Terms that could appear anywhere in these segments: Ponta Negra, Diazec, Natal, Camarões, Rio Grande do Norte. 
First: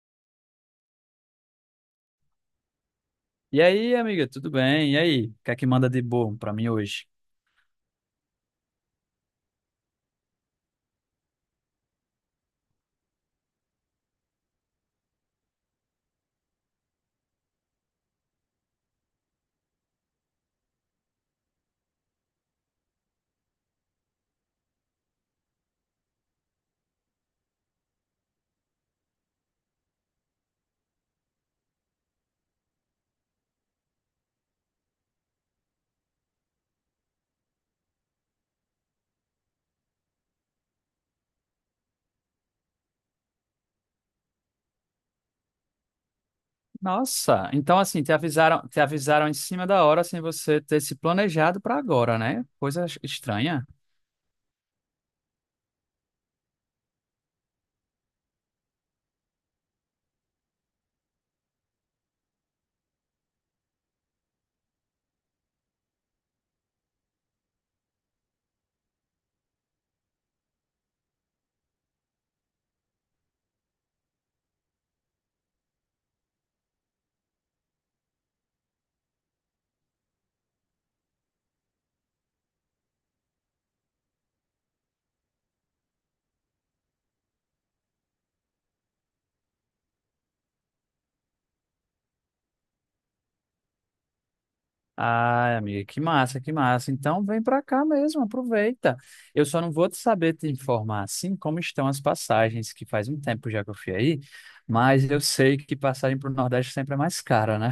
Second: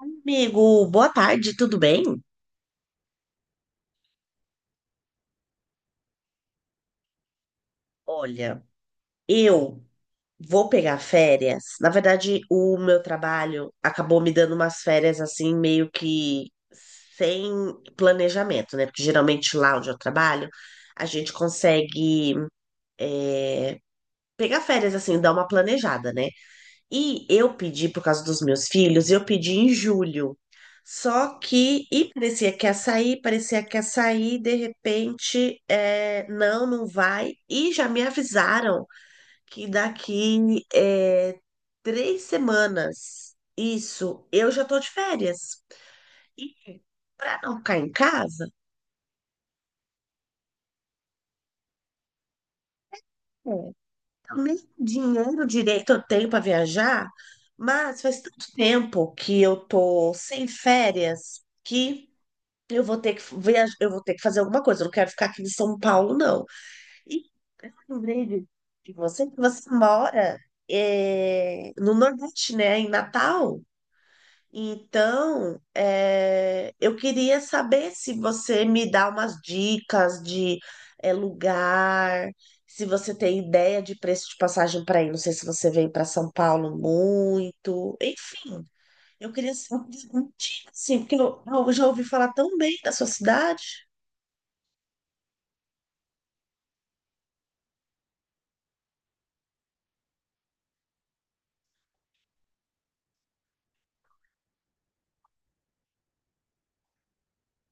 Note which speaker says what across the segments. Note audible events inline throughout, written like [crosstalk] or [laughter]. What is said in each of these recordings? Speaker 1: Amigo, boa tarde, tudo bem?
Speaker 2: E aí, amiga, tudo bem? E aí, o que é que manda de bom pra mim hoje?
Speaker 1: Olha, eu vou pegar férias. Na verdade, o meu trabalho acabou me dando umas férias assim, meio que sem planejamento, né? Porque geralmente lá onde eu trabalho, a gente consegue pegar férias assim, dar uma planejada, né? E eu pedi, por causa dos meus filhos, eu pedi em julho. Só que, e parecia que ia sair, parecia que ia sair, de repente, não, não vai. E já me avisaram que daqui 3 semanas, isso, eu já tô de férias. E para
Speaker 2: Nossa,
Speaker 1: não ficar
Speaker 2: então
Speaker 1: em
Speaker 2: assim,
Speaker 1: casa,
Speaker 2: te avisaram em cima da hora sem você ter se planejado pra agora, né? Coisa
Speaker 1: é,
Speaker 2: estranha.
Speaker 1: eu nem dinheiro direito eu tenho para viajar, mas faz tanto tempo que eu tô sem férias que. Eu vou ter que viajar, eu vou ter que fazer alguma coisa. Eu não quero ficar aqui em São Paulo, não. E eu lembrei de você que você mora no Nordeste, né? Em Natal. Então, eu queria saber se você me dá umas dicas de lugar, se você tem ideia de preço de passagem para ir. Não sei se você vem para São Paulo muito. Enfim, eu queria saber, assim, porque eu já ouvi falar tão bem da sua cidade.
Speaker 2: Ai, amiga, que massa, que massa. Então vem pra cá mesmo, aproveita. Eu só não vou te saber te informar assim como estão as passagens, que faz um tempo já que eu fui aí, mas eu sei que passagem pro Nordeste sempre é mais cara, né?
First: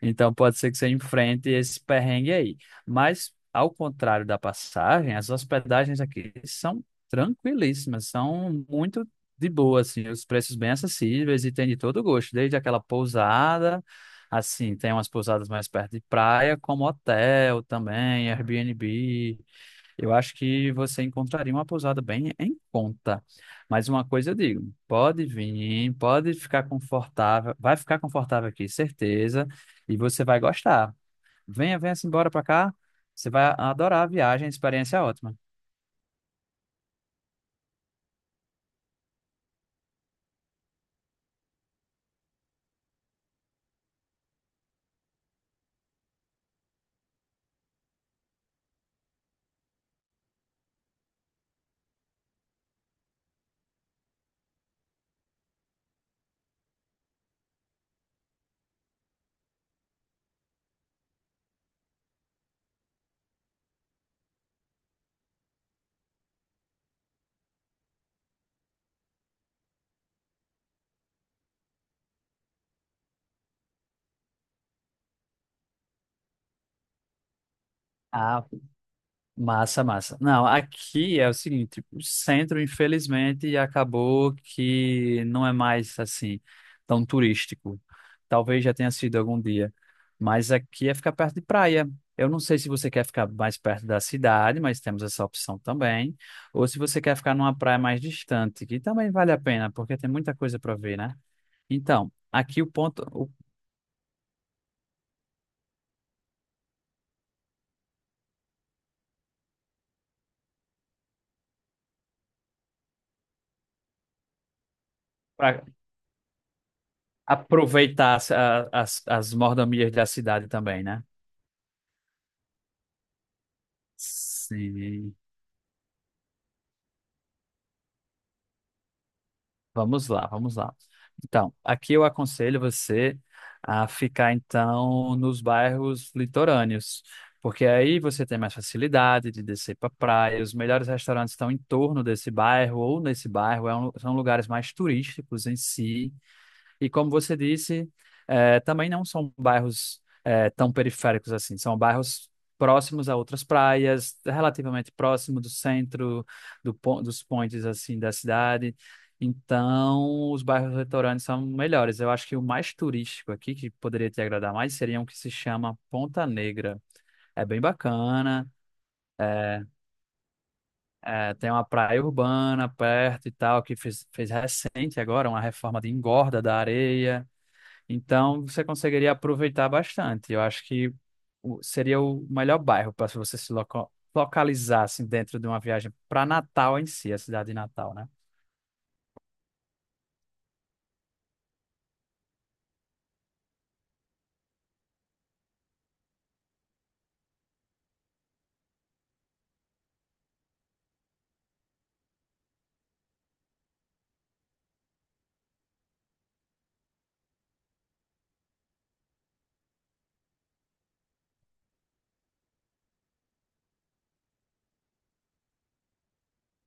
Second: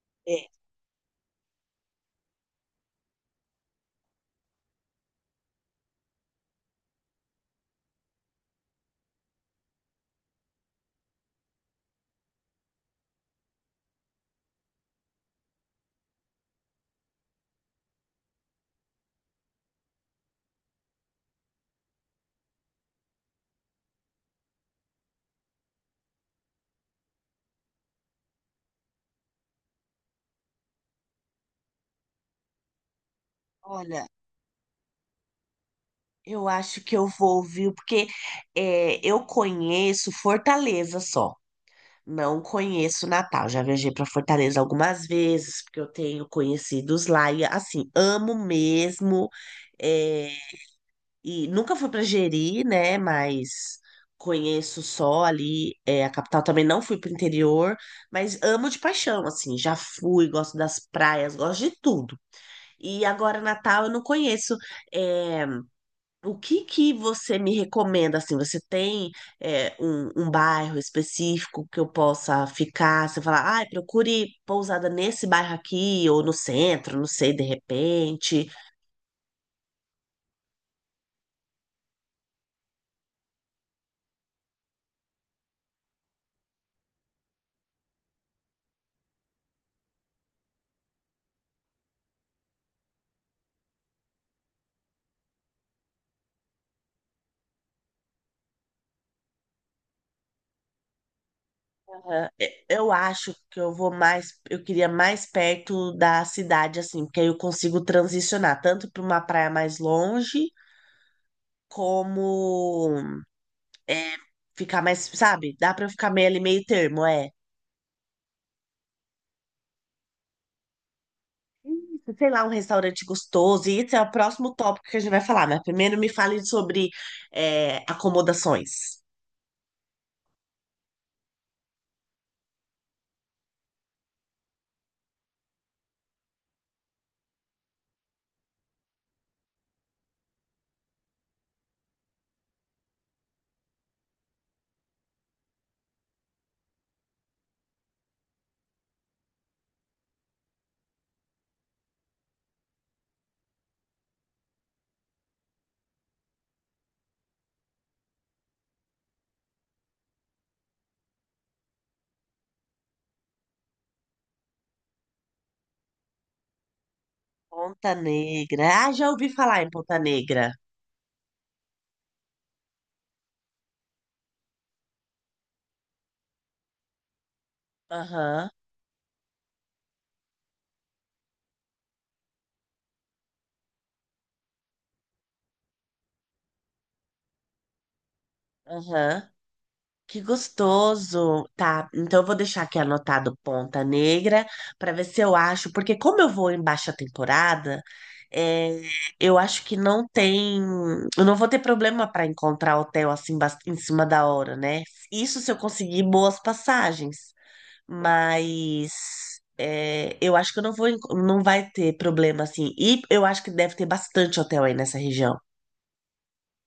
Speaker 2: Então
Speaker 1: É,
Speaker 2: pode ser que você enfrente esse perrengue aí. Mas, ao contrário da passagem, as hospedagens aqui são tranquilíssimas, são muito de boa, assim, os preços bem acessíveis e tem de todo gosto, desde aquela pousada, assim, tem umas pousadas mais perto de praia, como hotel também, Airbnb. Eu acho que você encontraria uma pousada bem em conta. Mas uma coisa eu digo, pode vir, pode ficar confortável, vai ficar confortável aqui, certeza, e você vai gostar. Venha, venha-se embora para cá, você vai adorar
Speaker 1: olha,
Speaker 2: a viagem, a experiência é ótima.
Speaker 1: eu acho que eu vou ouvir, porque eu conheço Fortaleza só. Não conheço Natal. Já viajei para Fortaleza algumas vezes, porque eu tenho conhecidos lá e assim, amo mesmo. é, e nunca fui para Jeri, né? Mas conheço só ali, é, a capital também não fui para o interior, mas amo de paixão, assim, já fui, gosto das praias, gosto de tudo. E agora Natal eu não conheço. é, O que que você me recomenda, assim, você tem um bairro específico que eu possa ficar? Você fala, ah, procure pousada nesse bairro aqui, ou no centro, não sei, de
Speaker 2: Ah,
Speaker 1: repente.
Speaker 2: massa, massa. Não, aqui é o seguinte, o centro, infelizmente, acabou que não é mais assim tão turístico. Talvez já tenha sido algum dia, mas aqui é ficar perto de praia. Eu não sei se você quer ficar mais perto da cidade, mas temos essa opção também, ou se você quer ficar numa praia mais distante, que também vale a pena, porque tem muita coisa para ver, né? Então,
Speaker 1: Ah,
Speaker 2: aqui
Speaker 1: é,
Speaker 2: o
Speaker 1: eu
Speaker 2: ponto,
Speaker 1: acho que eu vou mais, eu queria mais perto da cidade, assim, porque aí eu consigo transicionar tanto para uma praia mais longe, como é, ficar mais, sabe?
Speaker 2: para
Speaker 1: Dá para eu ficar meio ali, meio termo, é.
Speaker 2: aproveitar as, as mordomias da cidade também, né?
Speaker 1: Isso, sei lá, um restaurante gostoso, e esse é o próximo tópico que a gente
Speaker 2: Sim.
Speaker 1: vai falar, mas primeiro me fale sobre acomodações.
Speaker 2: Vamos lá, vamos lá. Então, aqui eu aconselho você a ficar então nos bairros litorâneos, porque aí você tem mais facilidade de descer para praia, os melhores restaurantes estão em torno desse bairro ou nesse bairro, são lugares mais turísticos em si. E como você disse, também não são bairros tão periféricos assim, são bairros próximos a outras praias, relativamente próximo do centro, do, dos pontes assim da cidade. Então, os bairros litorâneos são melhores. Eu acho que o mais turístico aqui, que poderia te agradar mais, seria um que se chama Ponta Negra. É bem
Speaker 1: Ponta
Speaker 2: bacana.
Speaker 1: Negra. Ah, já ouvi falar
Speaker 2: É,
Speaker 1: em Ponta Negra.
Speaker 2: é, tem uma praia urbana perto e tal, que fez recente agora uma reforma de engorda da areia. Então,
Speaker 1: Aham,
Speaker 2: você conseguiria aproveitar bastante. Eu acho que seria o melhor bairro para se você se localizar assim, dentro de uma viagem para Natal em si, a cidade de Natal, né?
Speaker 1: aham. Que gostoso. Tá, então eu vou deixar aqui anotado Ponta Negra para ver se eu acho, porque como eu vou em baixa temporada, é, eu acho que não tem, eu não vou ter problema para encontrar hotel assim em cima da hora, né? Isso se eu conseguir boas passagens. Mas é, eu acho que eu não vou, não vai ter problema assim. E eu acho que deve ter bastante hotel aí nessa região.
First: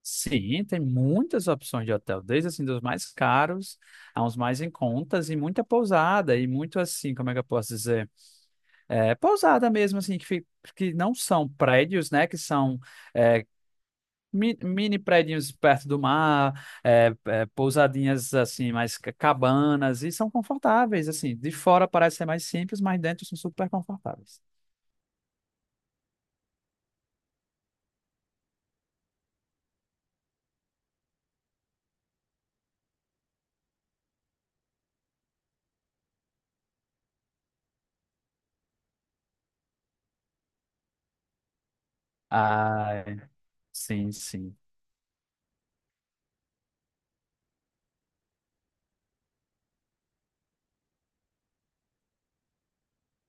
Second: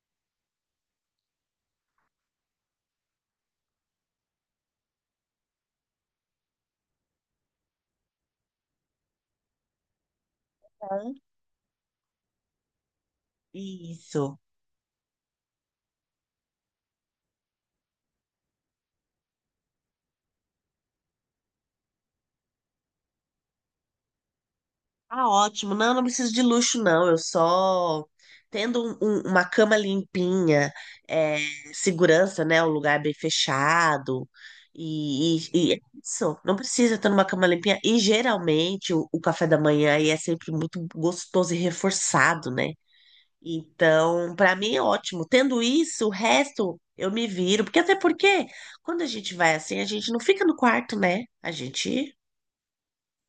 Speaker 2: Sim, tem muitas opções de hotel, desde assim dos mais caros a uns mais em contas e muita pousada e muito assim, como é que eu posso dizer? É, pousada mesmo assim que, que não
Speaker 1: Bom.
Speaker 2: são prédios, né? Que são é,
Speaker 1: Isso.
Speaker 2: mini prédios perto do mar, pousadinhas assim, mais cabanas, e são confortáveis, assim. De fora parece ser mais simples, mas dentro são super confortáveis.
Speaker 1: Ah, ótimo. Não, não preciso de luxo, não. Eu só tendo uma cama limpinha, é, segurança, né? Um lugar bem fechado. E, e é isso. Não precisa ter uma cama limpinha. E geralmente o café da manhã aí é sempre muito gostoso e reforçado, né?
Speaker 2: Ah, sim,
Speaker 1: Então, para
Speaker 2: sim.
Speaker 1: mim é ótimo. Tendo isso, o resto eu me viro, porque até porque quando a gente vai assim, a gente não fica no quarto, né? A gente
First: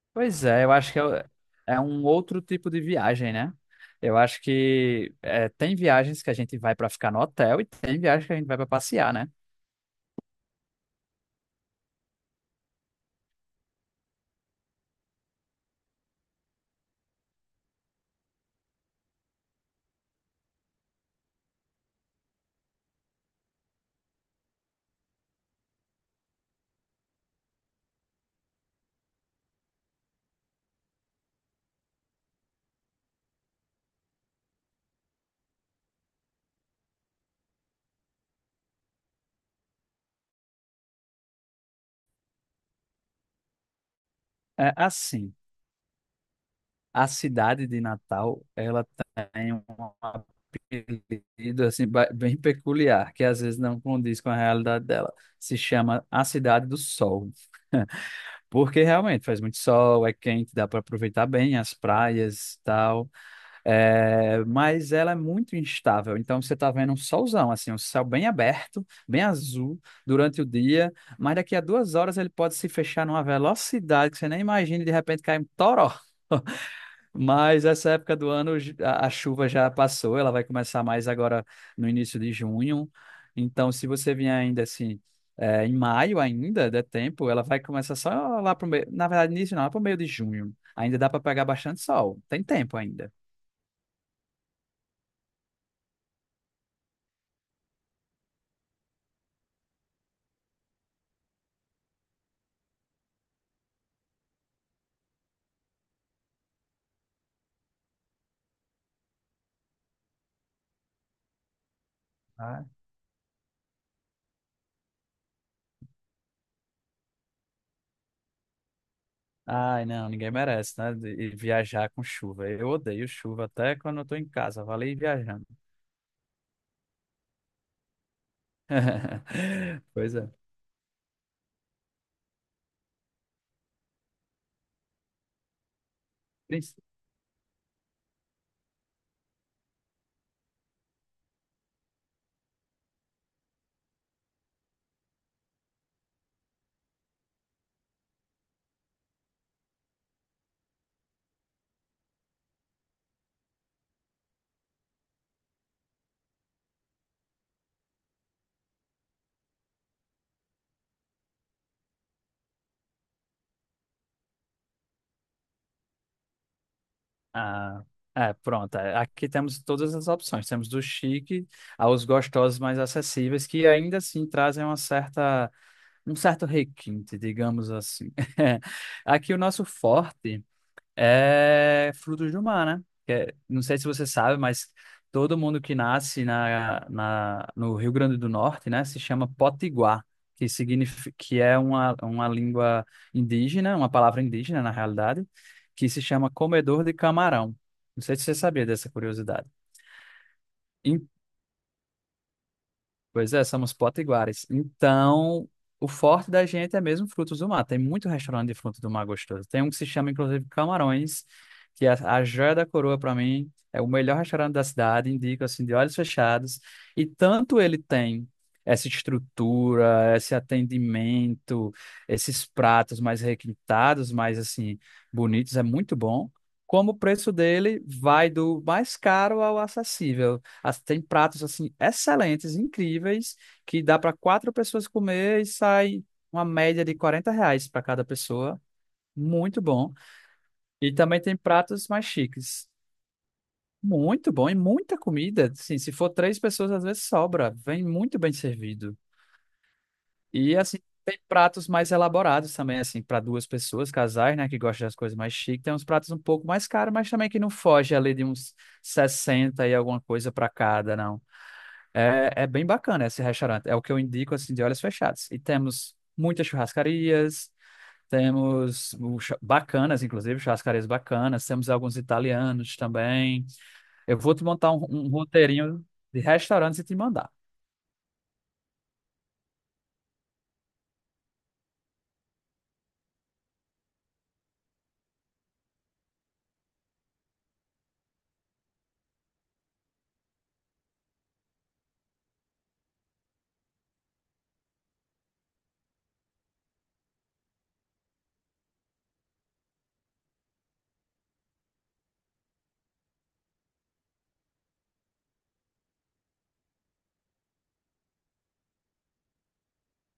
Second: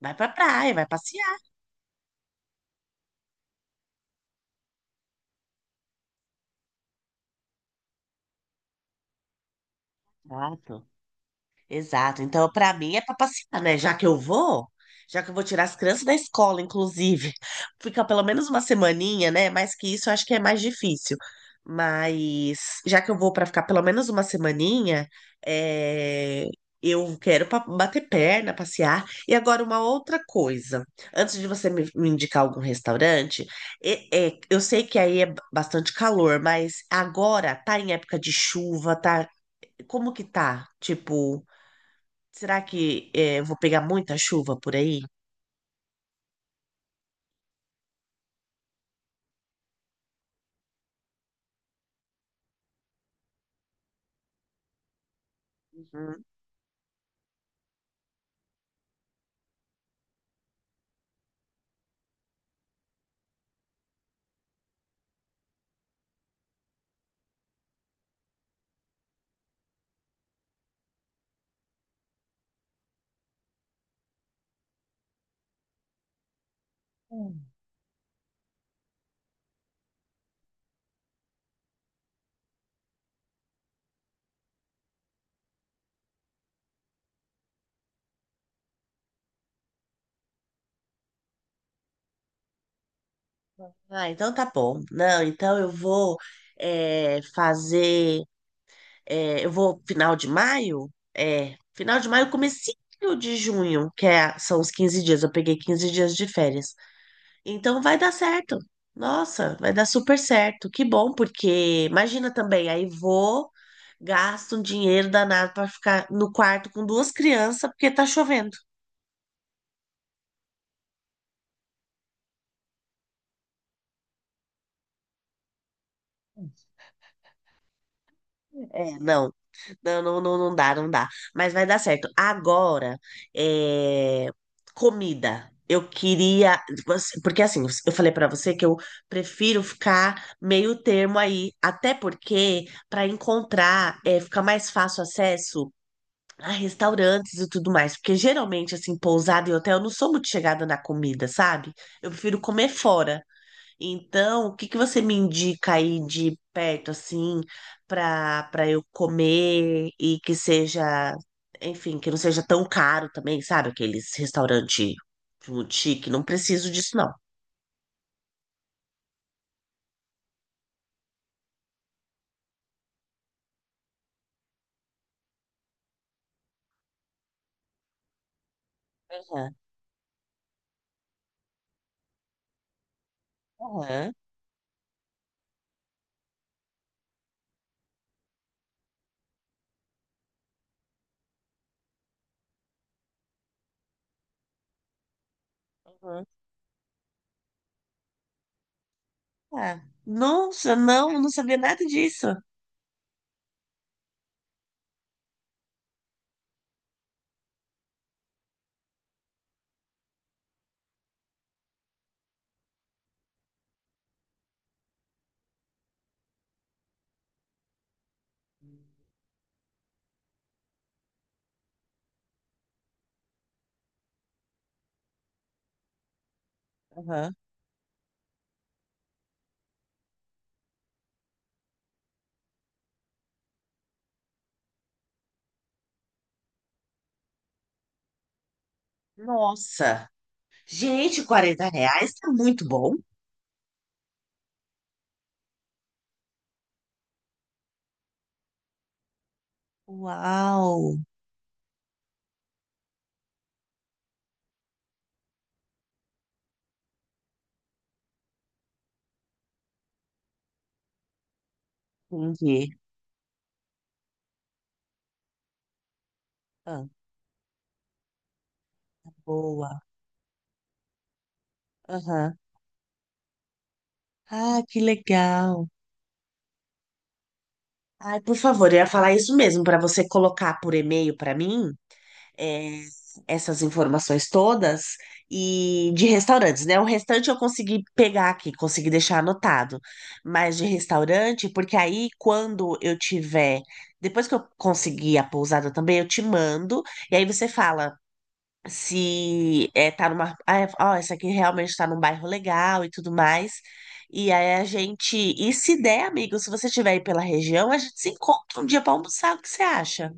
Speaker 1: vai pra
Speaker 2: Pois é, eu
Speaker 1: praia, vai
Speaker 2: acho que
Speaker 1: passear.
Speaker 2: é um outro tipo de viagem, né? Eu acho que é, tem viagens que a gente vai para ficar no hotel e tem viagens que a gente vai para passear, né?
Speaker 1: Exato. Exato. Então, para mim é para passear, né? Já que eu vou tirar as crianças da escola, inclusive, [laughs] fica pelo menos uma semaninha, né? Mais que isso, eu acho que é mais difícil. Mas já que eu vou para ficar pelo menos uma semaninha, é, eu quero bater perna, passear. E agora uma outra coisa. Antes de você me indicar algum restaurante, é, eu sei que aí é bastante calor, mas agora tá em época de chuva, tá? Como que tá? Tipo, será que eu vou pegar muita chuva por
Speaker 2: É
Speaker 1: aí?
Speaker 2: assim. A cidade de Natal, ela tem um apelido assim bem peculiar, que às vezes não condiz com a realidade dela. Se chama a
Speaker 1: Uhum.
Speaker 2: Cidade do Sol. [laughs] Porque realmente faz muito sol, é quente, dá para aproveitar bem as praias e tal. É, mas ela é muito instável. Então você está vendo um solzão, assim, um céu bem aberto, bem azul durante o dia, mas daqui a 2 horas ele pode se fechar numa velocidade que você nem imagina, e de repente cai um toró.
Speaker 1: Hum.
Speaker 2: Mas essa época do ano a chuva já passou, ela vai começar mais agora no início de junho. Então, se você vier ainda assim, em maio ainda, der tempo, ela vai começar só lá pro meio. Na verdade, início não, lá pro meio de junho. Ainda dá para pegar bastante sol. Tem tempo ainda.
Speaker 1: Ah, então tá bom. Não, então eu vou fazer. Eu vou final de maio? É, final de maio, comecinho de junho, que são os 15 dias. Eu peguei 15 dias de férias. Então vai dar certo. Nossa, vai dar super certo. Que bom, porque imagina
Speaker 2: Ah,
Speaker 1: também, aí vou, gasto um dinheiro danado para ficar no quarto com duas crianças, porque tá chovendo.
Speaker 2: ai, não, ninguém merece, né? De viajar com chuva. Eu odeio chuva até quando eu tô em casa. Valeu viajando.
Speaker 1: É, não.
Speaker 2: [laughs]
Speaker 1: Não,
Speaker 2: Pois
Speaker 1: não,
Speaker 2: é.
Speaker 1: não, não dá, não dá. Mas vai dar certo. Agora, é, comida. Eu queria. Porque assim, eu falei pra você que eu prefiro ficar meio termo aí. Até porque, pra encontrar, é, fica mais fácil acesso a restaurantes e tudo mais. Porque geralmente, assim, pousada e hotel, eu não sou muito chegada na comida, sabe? Eu prefiro comer fora. Então, o que que você me indica aí de perto, assim, para eu comer e que seja, enfim, que não seja tão caro também, sabe? Aqueles restaurante muito chique, não preciso disso, não.
Speaker 2: Ah, é, pronto. É, aqui temos todas as opções. Temos do chique aos gostosos mais acessíveis, que ainda assim trazem uma certa, um certo requinte, digamos assim. [laughs] Aqui o
Speaker 1: Aham,
Speaker 2: nosso forte é frutos do mar, né? Não sei se você
Speaker 1: aham,
Speaker 2: sabe, mas todo mundo que nasce no Rio Grande do Norte, né, se chama potiguar, que significa, que é uma língua indígena, uma palavra indígena, na realidade, que se
Speaker 1: aham.
Speaker 2: chama comedor de camarão. Não sei se você sabia dessa curiosidade.
Speaker 1: Ah, nossa, não, eu não sabia nada disso.
Speaker 2: Pois é, somos potiguares. Então, o forte da gente é mesmo frutos do mar. Tem muito restaurante de frutos do mar gostoso. Tem um que se chama, inclusive, Camarões, que é a joia da coroa para mim. É o melhor restaurante da cidade, indico assim, de olhos fechados. E tanto ele tem essa estrutura, esse atendimento, esses pratos mais requintados, mais assim, bonitos, é muito bom. Como o preço
Speaker 1: Aham.
Speaker 2: dele vai do mais caro ao acessível. Tem pratos assim excelentes, incríveis, que dá para quatro pessoas comer e sai uma média de R$ 40 para cada pessoa. Muito bom.
Speaker 1: Nossa,
Speaker 2: E também
Speaker 1: gente,
Speaker 2: tem
Speaker 1: 40
Speaker 2: pratos mais
Speaker 1: reais tá muito
Speaker 2: chiques.
Speaker 1: bom.
Speaker 2: Muito bom e muita comida. Assim, se for três pessoas, às vezes sobra. Vem muito bem servido. E assim,
Speaker 1: Uau,
Speaker 2: tem pratos mais elaborados também, assim, para duas pessoas, casais, né, que gostam das coisas mais chiques. Tem uns pratos um pouco mais caros, mas também que não foge ali de uns 60 e alguma coisa para cada, não. É, é bem
Speaker 1: entendi.
Speaker 2: bacana esse restaurante. É o que eu indico assim de olhos fechados. E temos muitas
Speaker 1: Ah,
Speaker 2: churrascarias,
Speaker 1: boa.
Speaker 2: bacanas, inclusive, churrascarias bacanas, temos alguns
Speaker 1: Aham.
Speaker 2: italianos também. Eu vou te
Speaker 1: Ah,
Speaker 2: montar
Speaker 1: que
Speaker 2: um
Speaker 1: legal.
Speaker 2: roteirinho de restaurantes e te mandar.
Speaker 1: Ai, por favor, eu ia falar isso mesmo, para você colocar por e-mail para mim é, essas informações todas e de restaurantes, né? O restante eu consegui pegar aqui, consegui deixar anotado, mas de restaurante, porque aí quando eu tiver, depois que eu conseguir a pousada também, eu te mando e aí você fala se é, tá numa. Ah, ó, essa aqui realmente tá num bairro legal e tudo mais. E aí a gente. E se der, amigo, se você estiver aí pela região, a gente se encontra um dia pra almoçar. O que você acha?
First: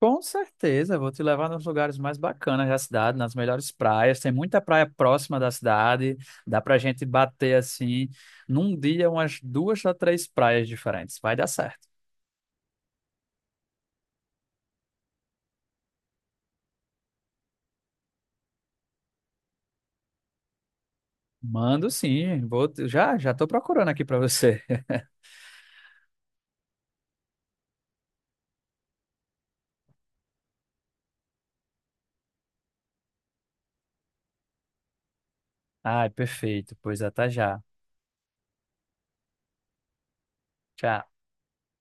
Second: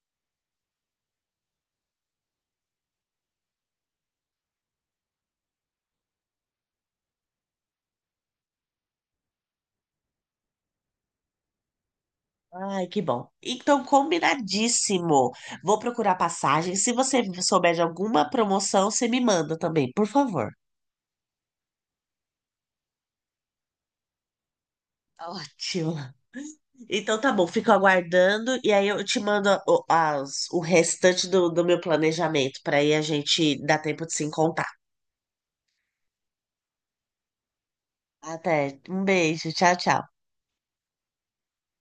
Speaker 2: Com certeza, vou te levar nos lugares mais bacanas da cidade, nas melhores praias. Tem muita praia próxima da cidade. Dá pra gente bater assim, num dia, umas duas a três praias diferentes. Vai dar certo.
Speaker 1: Ai, que bom. Então, combinadíssimo. Vou procurar passagem. Se você souber de alguma promoção, você me manda também, por favor.
Speaker 2: Mando sim, vou já já tô procurando aqui para você. [laughs]
Speaker 1: Ótimo. Então tá bom, fico aguardando e aí eu te mando o restante do meu planejamento para aí a gente dar tempo de se encontrar.
Speaker 2: Ai, perfeito, pois até já.
Speaker 1: Até. Um beijo. Tchau, tchau.
Speaker 2: Tchau.